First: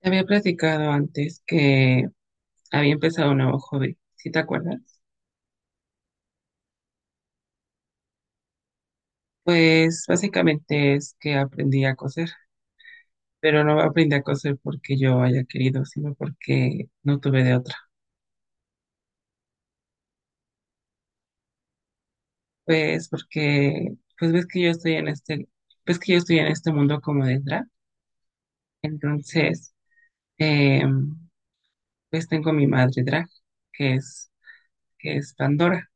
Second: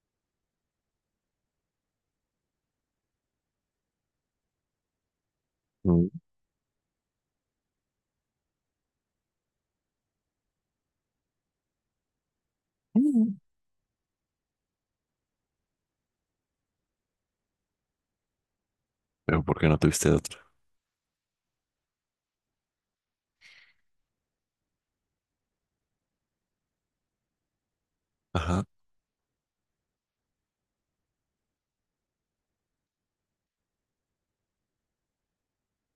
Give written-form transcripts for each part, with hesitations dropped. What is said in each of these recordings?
Te había platicado antes que había empezado un nuevo hobby, ¿si te acuerdas? Mm. Pues básicamente es que aprendí a coser, Mm. pero no aprendí a coser porque yo haya querido, sino porque no tuve de otra. Pero ¿por qué no tuviste otra? Pues porque, pues ves que yo estoy en este mundo como de drag, Ajá. entonces, eh, pues tengo mi madre drag, que es, que es Pandora.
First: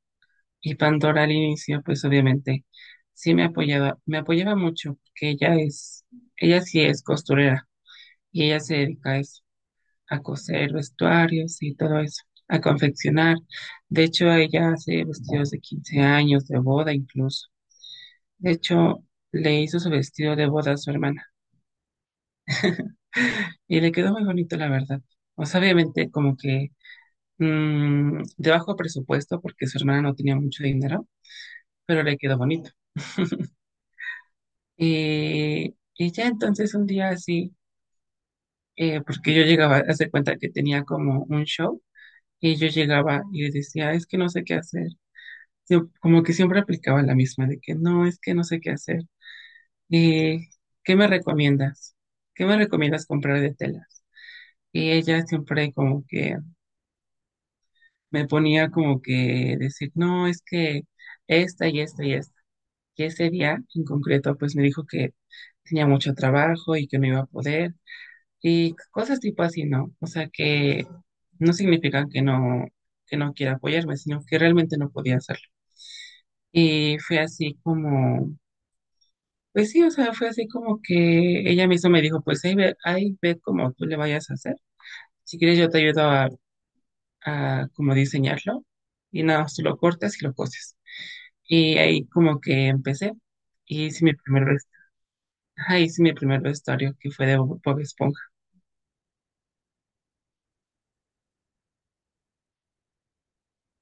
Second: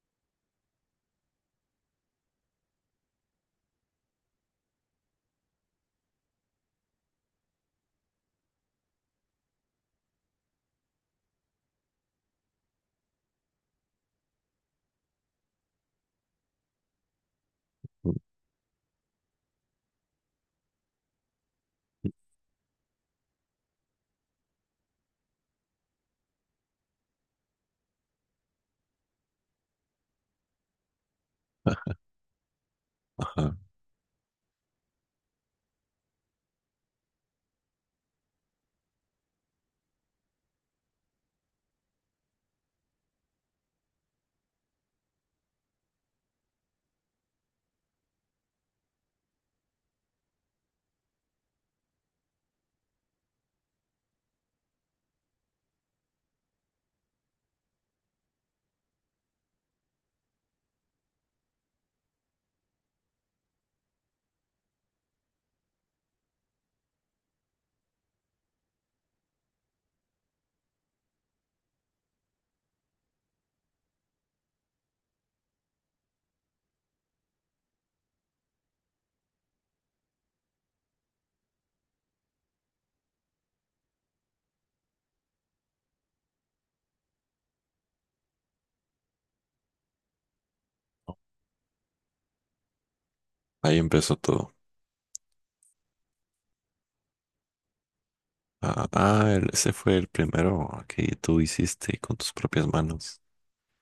Y Pandora al inicio, pues obviamente sí me apoyaba mucho, porque ella sí es costurera y ella se dedica a eso, a coser vestuarios y todo eso, a confeccionar. De hecho, ella hace vestidos de 15 años, de boda incluso. Mm, De hecho, le hizo su vestido de boda a su hermana mm. y le quedó muy bonito, la verdad. O sea, obviamente como que de bajo presupuesto, porque su hermana no tenía mucho dinero, pero le quedó bonito. Ajá. Y ya entonces un día así, porque yo llegaba, hace cuenta que tenía como un show, y yo llegaba y le decía, es que no sé qué hacer. Como que siempre aplicaba la misma, de que no, es que no sé qué hacer. Eh, ¿Qué me recomiendas? ¿Qué me recomiendas comprar de telas? Y ella siempre como que me ponía como que decir, no, es que esta y esta y esta. Y ese día en concreto, pues me dijo que tenía mucho trabajo y que no iba a poder. Y cosas tipo así, ¿no? O sea, que no significan que no quiera apoyarme, sino que realmente no podía hacerlo. Y fue así como, pues sí, o sea, fue así como que ella misma me dijo, pues ahí ve cómo tú le vayas a hacer. Si quieres yo te ayudo a, como diseñarlo y nada, más tú lo cortas y lo coses. Y ahí como que empecé Ahí y hice mi empezó primer, todo. vest- ajá, hice mi primer vestuario que fue de Bob Esponja. Ese fue el primero que tú hiciste con tus propias manos.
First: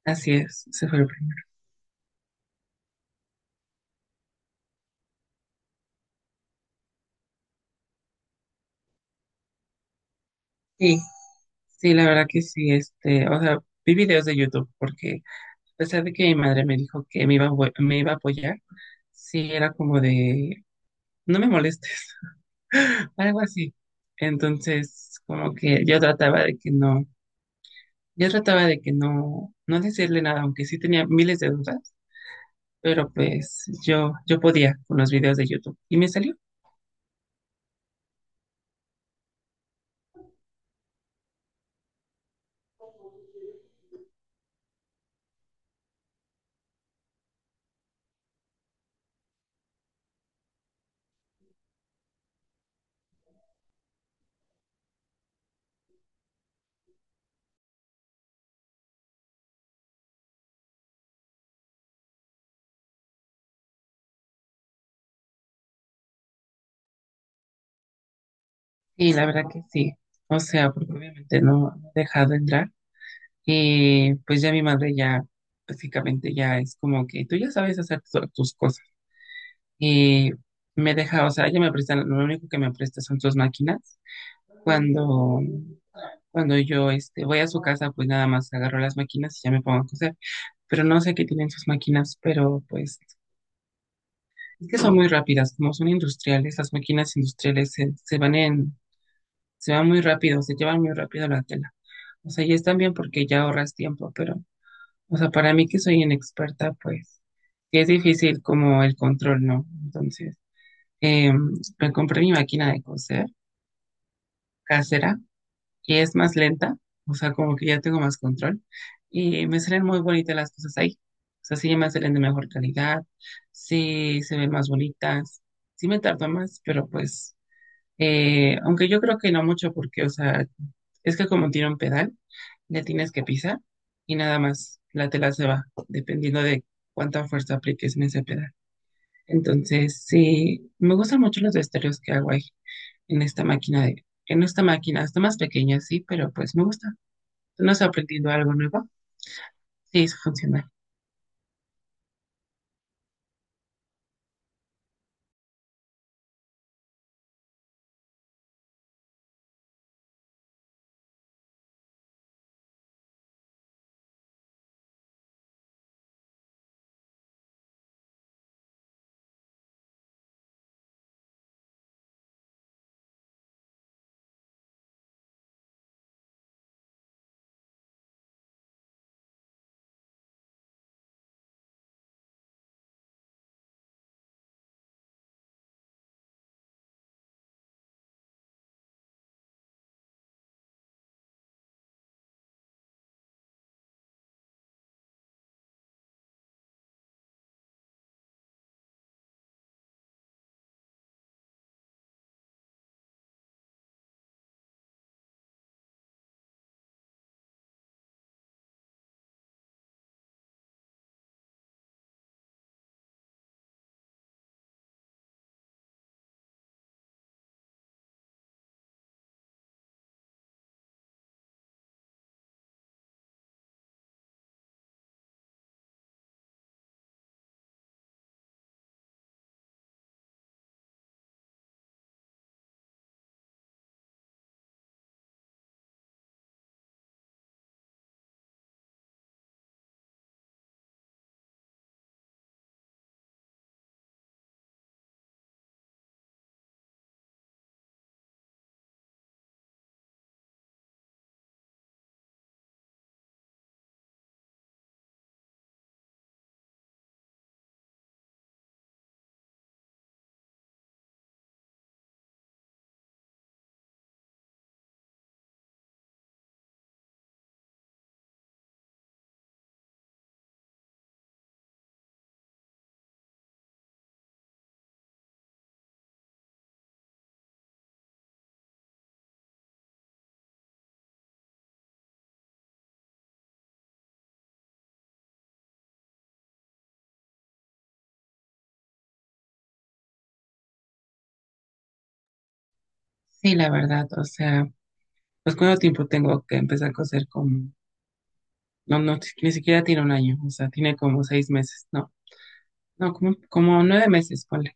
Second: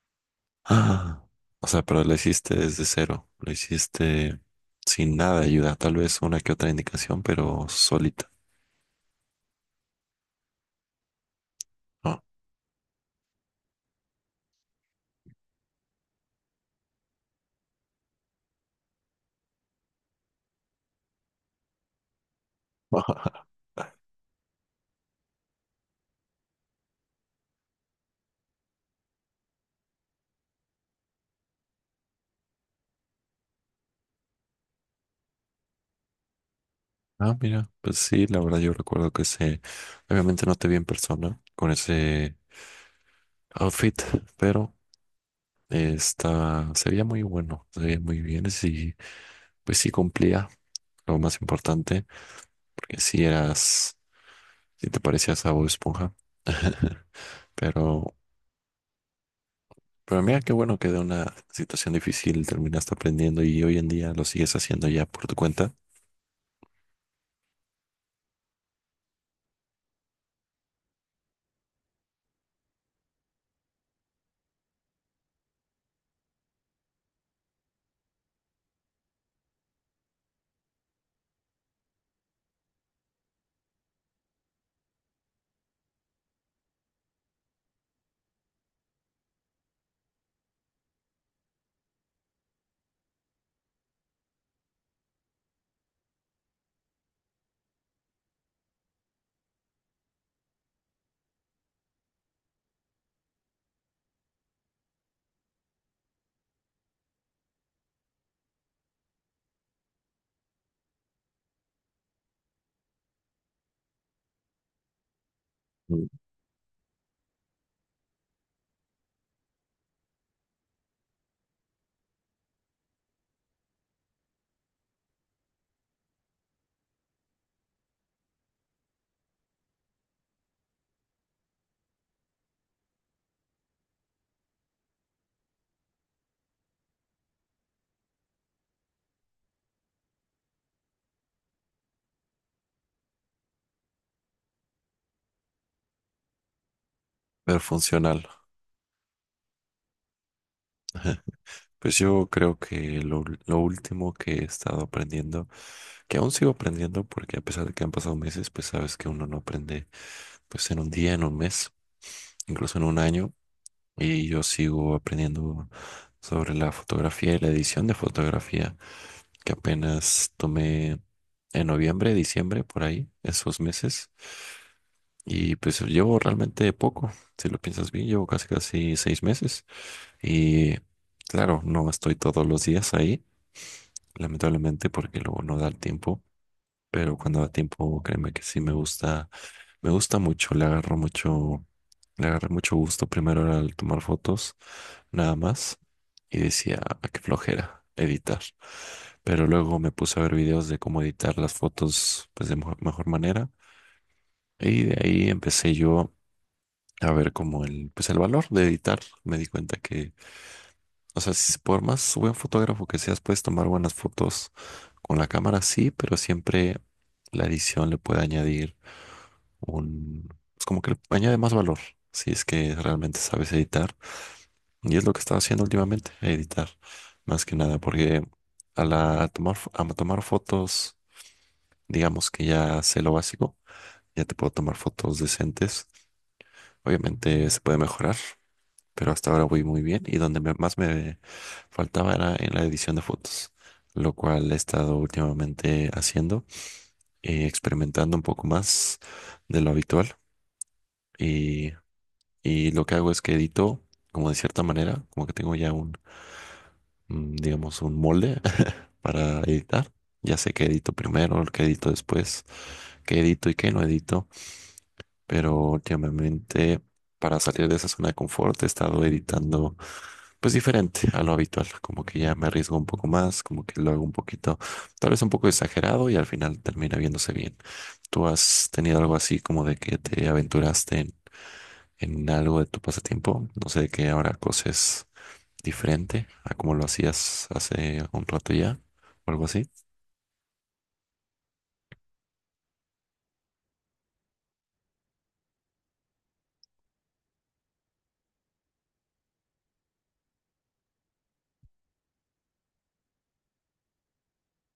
Así es, se fue el Ah. primer. O sea, pero lo hiciste desde cero. Lo hiciste sin nada de ayuda. Tal vez una que otra indicación, pero solita, Sí, la ¿no? verdad que sí, este, o sea, vi videos de YouTube porque a pesar de que mi madre me dijo que me iba a apoyar, sí era como de, no me molestes, algo así. Entonces, como que yo trataba de que no, no decirle nada, aunque sí tenía miles de dudas, pero pues yo podía con los videos de YouTube y me salió. Ah, mira. Pues sí, la verdad yo recuerdo que ese... Obviamente no te vi en persona con ese outfit, pero... Está, se veía muy bien. Pues sí cumplía lo más importante, porque si te parecías a Bob Esponja. Pero, pero mira qué bueno que de una situación difícil terminaste aprendiendo y hoy en día lo sigues haciendo ya por tu cuenta. Sí, la verdad que sí. O sea, porque obviamente no, no he dejado entrar. Pues ya mi madre ya básicamente ya es como que tú ya sabes hacer tus cosas. Y me deja, o sea, ella me presta, lo único que me presta son sus máquinas. Cuando, cuando yo voy a su casa, pues nada más agarro las máquinas y ya me pongo a coser. Pero no sé qué tienen sus máquinas, pero pues es que son muy rápidas, como son industriales, las máquinas industriales se van muy rápido, se llevan muy rápido la tela. O sea, y están bien porque ya ahorras tiempo, pero, o sea, para mí que soy inexperta, pues sí es difícil como el control, ¿no? Entonces, eh, me compré mi máquina de coser casera y Mm. es más lenta, o sea, como que ya tengo más control y me salen muy bonitas las cosas ahí. O sea, sí me salen de mejor calidad, sí se ven más bonitas, sí me tardo más, pero pues, aunque yo creo que no mucho porque, o sea, es que como tiene un pedal, le tienes que pisar y nada más la tela se va, dependiendo de cuánta fuerza apliques en ese pedal. Entonces, sí, me gustan mucho los estéreos que hago ahí, en esta máquina, está más pequeña, sí, pero pues me gusta. Pero ¿Tú no has funcional. aprendido algo nuevo? Sí, es funcional. Pues yo creo que lo último que he estado aprendiendo, que aún sigo aprendiendo, porque a pesar de que han pasado meses, pues sabes que uno no aprende pues en un día, en un mes, incluso en un año. Y yo sigo aprendiendo sobre la fotografía y la edición de fotografía, que apenas tomé en noviembre, diciembre, por ahí, esos meses. Y pues llevo realmente poco, si lo piensas bien, llevo casi casi 6 meses. Y claro, no estoy todos los días ahí, lamentablemente, porque luego no da el tiempo. Pero cuando da tiempo, créeme que sí me gusta. Me gusta mucho, le agarro mucho, le agarré mucho gusto. Primero era el tomar fotos, nada más. Y decía: "Ah, qué flojera editar". Pero luego me puse a ver videos de cómo editar las fotos pues, de mejor manera. Y de ahí empecé yo a ver como el, pues, el valor de editar. Me di cuenta que, o sea, por más buen fotógrafo que seas, puedes tomar buenas fotos con la cámara, sí, pero siempre la edición le puede añadir un, es como que le añade más valor, si es que realmente sabes editar. Y es lo que estaba haciendo últimamente, editar, más que nada, porque a la, a tomar, fo- a tomar fotos, digamos que ya sé lo básico, ya te puedo tomar fotos decentes. Obviamente se puede mejorar, pero hasta ahora voy muy bien. Y donde más me faltaba era en la edición de fotos, lo cual he estado últimamente haciendo, experimentando un poco más de lo habitual. Y Y lo que hago es que edito, como de cierta manera, como que tengo ya un, mm, digamos, un molde para editar. Ya sé qué edito primero, qué edito después, qué edito y qué no edito, pero últimamente para salir de esa zona de confort he estado editando pues diferente a lo habitual, como que ya me arriesgo un poco más, como que lo hago un poquito, tal vez un poco exagerado y al final termina viéndose bien. ¿Tú has tenido algo así como de que te aventuraste en algo de tu pasatiempo? No sé de qué ahora coses, diferente a como lo hacías hace un rato ya, o algo así. Sí, la verdad, o sea, pues cuánto tiempo tengo que empezar a coser como, no, no, ni siquiera tiene un año, o sea, tiene como 6 meses, no, no, como 9 meses, ponle,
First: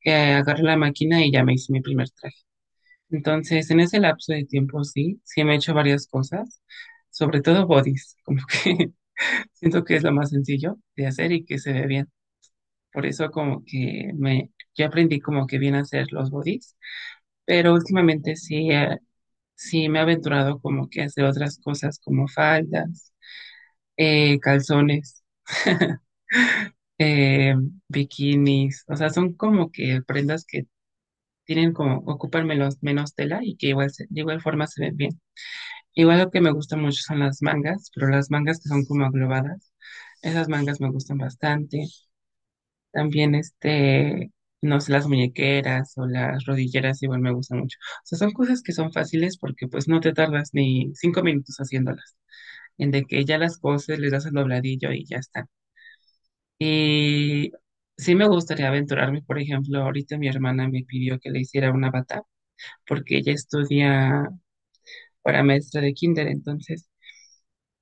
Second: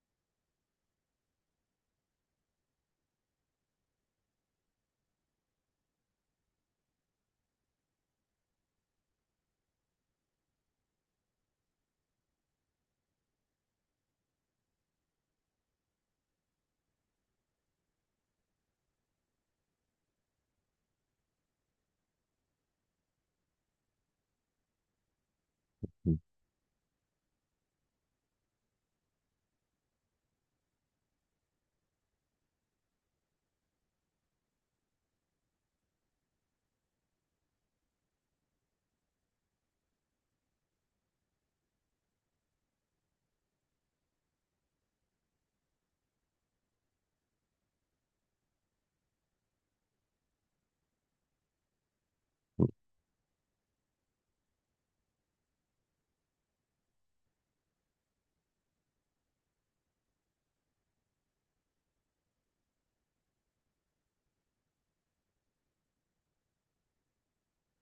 que agarré la máquina y ya me hice mi primer traje. Entonces, en ese lapso de tiempo, sí, sí me he hecho varias cosas, sobre todo bodies, como que siento que es lo más sencillo de hacer y que se ve bien. Por eso como que me, yo aprendí como que bien a hacer los bodies, pero últimamente sí, sí me he aventurado como que a hacer otras cosas como faldas, calzones, Mm. eh, bikinis, o sea, son como que prendas que tienen como, ocupan menos tela y que igual, de igual forma se ven bien. Igual lo que me gusta mucho son las mangas, pero las mangas que son como aglobadas, esas mangas me gustan bastante. También no sé, las muñequeras o las rodilleras igual me gustan mucho. O sea, son cosas que son fáciles porque pues no te tardas ni 5 minutos haciéndolas. En de que ya las coses, les das el dobladillo y ya está. Y sí me gustaría aventurarme, por ejemplo, ahorita mi hermana me pidió que le hiciera una bata porque ella estudia para maestra de kinder. entonces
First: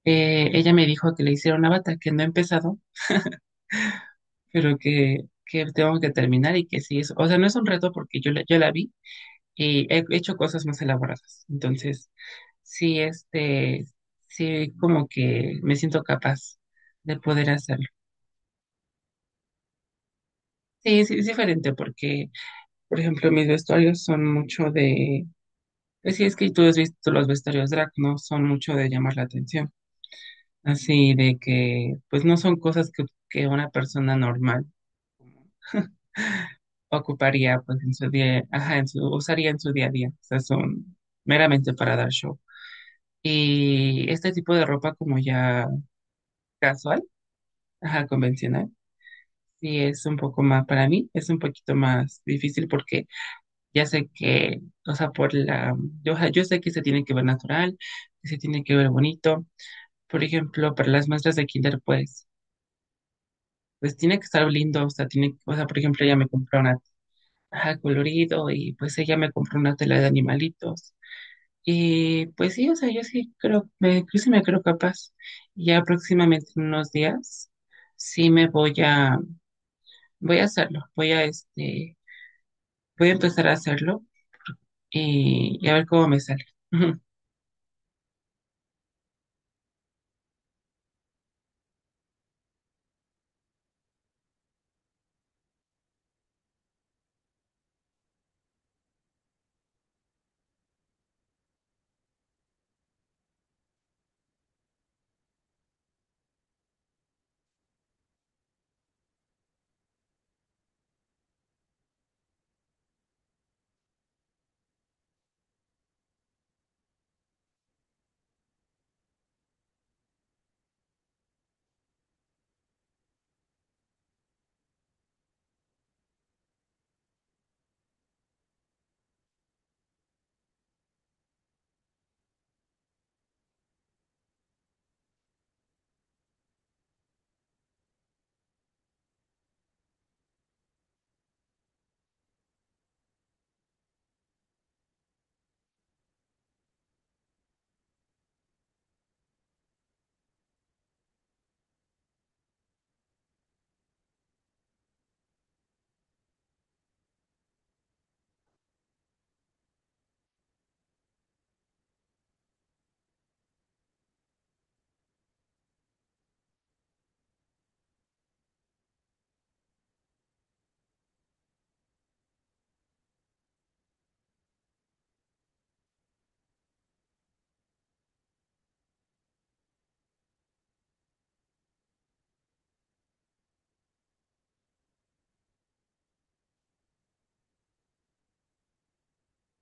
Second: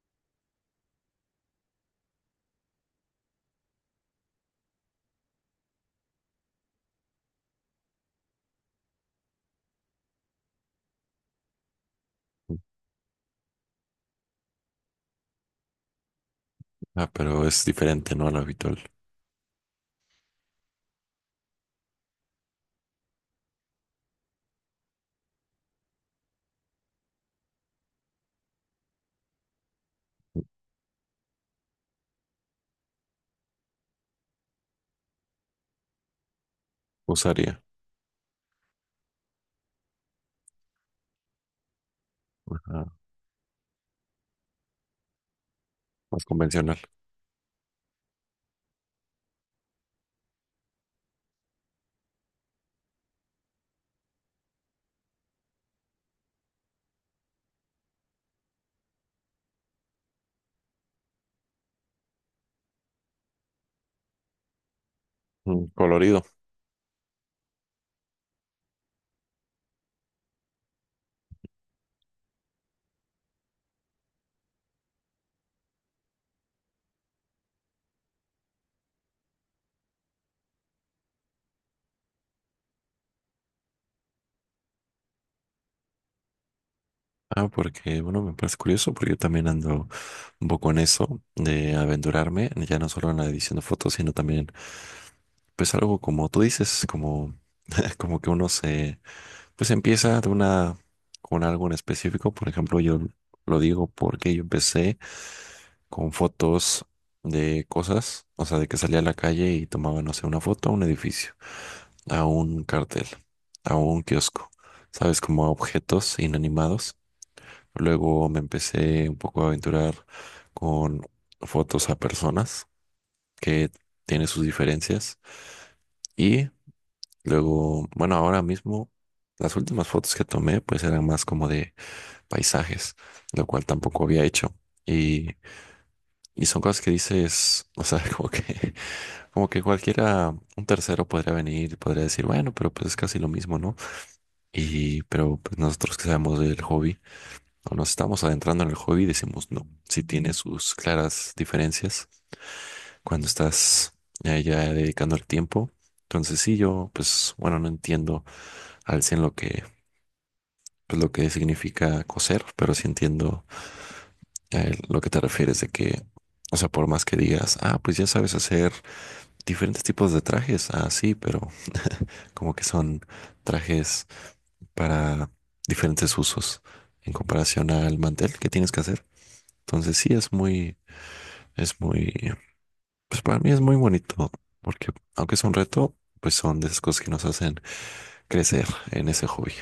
Eh, ella me dijo que le hiciera una bata, que no he empezado, pero que tengo que terminar y que sí es, o sea, no es un reto porque yo la vi y he hecho cosas más elaboradas. Entonces, sí, sí, como que me siento capaz Ah, de pero poder es hacerlo. diferente, ¿no? A lo habitual. Sí, sí, es diferente porque, por ejemplo, mis vestuarios son mucho de, es que tú has visto los vestuarios drag, ¿no? Son mucho de llamar la atención. Así de que, pues no son cosas que, una persona normal ocuparía Usaría, pues en su día, ajá, usaría en su día a día. O sea, son meramente para dar show. ajá, Y este tipo de ropa como ya más convencional. casual, ajá, convencional, sí es un poco más, para mí es un poquito más difícil porque ya sé que, o sea, ajá, yo sé que se tiene que ver natural, que se tiene que ver bonito. Por ejemplo, para las muestras de kinder, pues, tiene que estar lindo, o sea, o Mm, sea, por ejemplo, ella colorido. me compró una, ajá, colorido y pues ella me compró una tela de animalitos. Y pues sí, o sea, yo sí creo, yo sí me creo capaz. Ya próximamente en unos días, sí voy a hacerlo, voy a empezar a hacerlo y a ver cómo me sale. Ah, porque, bueno, me parece curioso porque yo también ando un poco en eso de aventurarme, ya no solo en la edición de fotos, sino también, pues algo como tú dices, como, como que uno se... Pues empieza de una, con algo en específico. Por ejemplo, yo lo digo porque yo empecé con fotos de cosas, o sea, de que salía a la calle y tomaba, no sé, una foto a un edificio, a un cartel, a un kiosco, ¿sabes? Como a objetos inanimados. Luego me empecé un poco a aventurar con fotos a personas que tienen sus diferencias. Y luego, bueno, ahora mismo, las últimas fotos que tomé, pues eran más como de paisajes, lo cual tampoco había hecho. Y, y son cosas que dices, o sea, como que cualquiera, un tercero podría venir y podría decir, bueno, pero pues es casi lo mismo, ¿no? Y, pero pues nosotros que sabemos del hobby, o nos estamos adentrando en el hobby, decimos, no, sí tiene sus claras diferencias cuando estás ya dedicando el tiempo. Entonces sí, yo, pues, bueno, no entiendo al 100% lo que, pues, lo que significa coser, pero sí entiendo lo que te refieres de que... O sea, por más que digas, ah, pues ya sabes hacer diferentes tipos de trajes, ah, sí, pero como que son trajes para diferentes usos en comparación al mantel que tienes que hacer. Entonces sí, es muy, pues para mí es muy bonito, porque aunque es un reto, pues son de esas cosas que nos hacen crecer en ese hobby.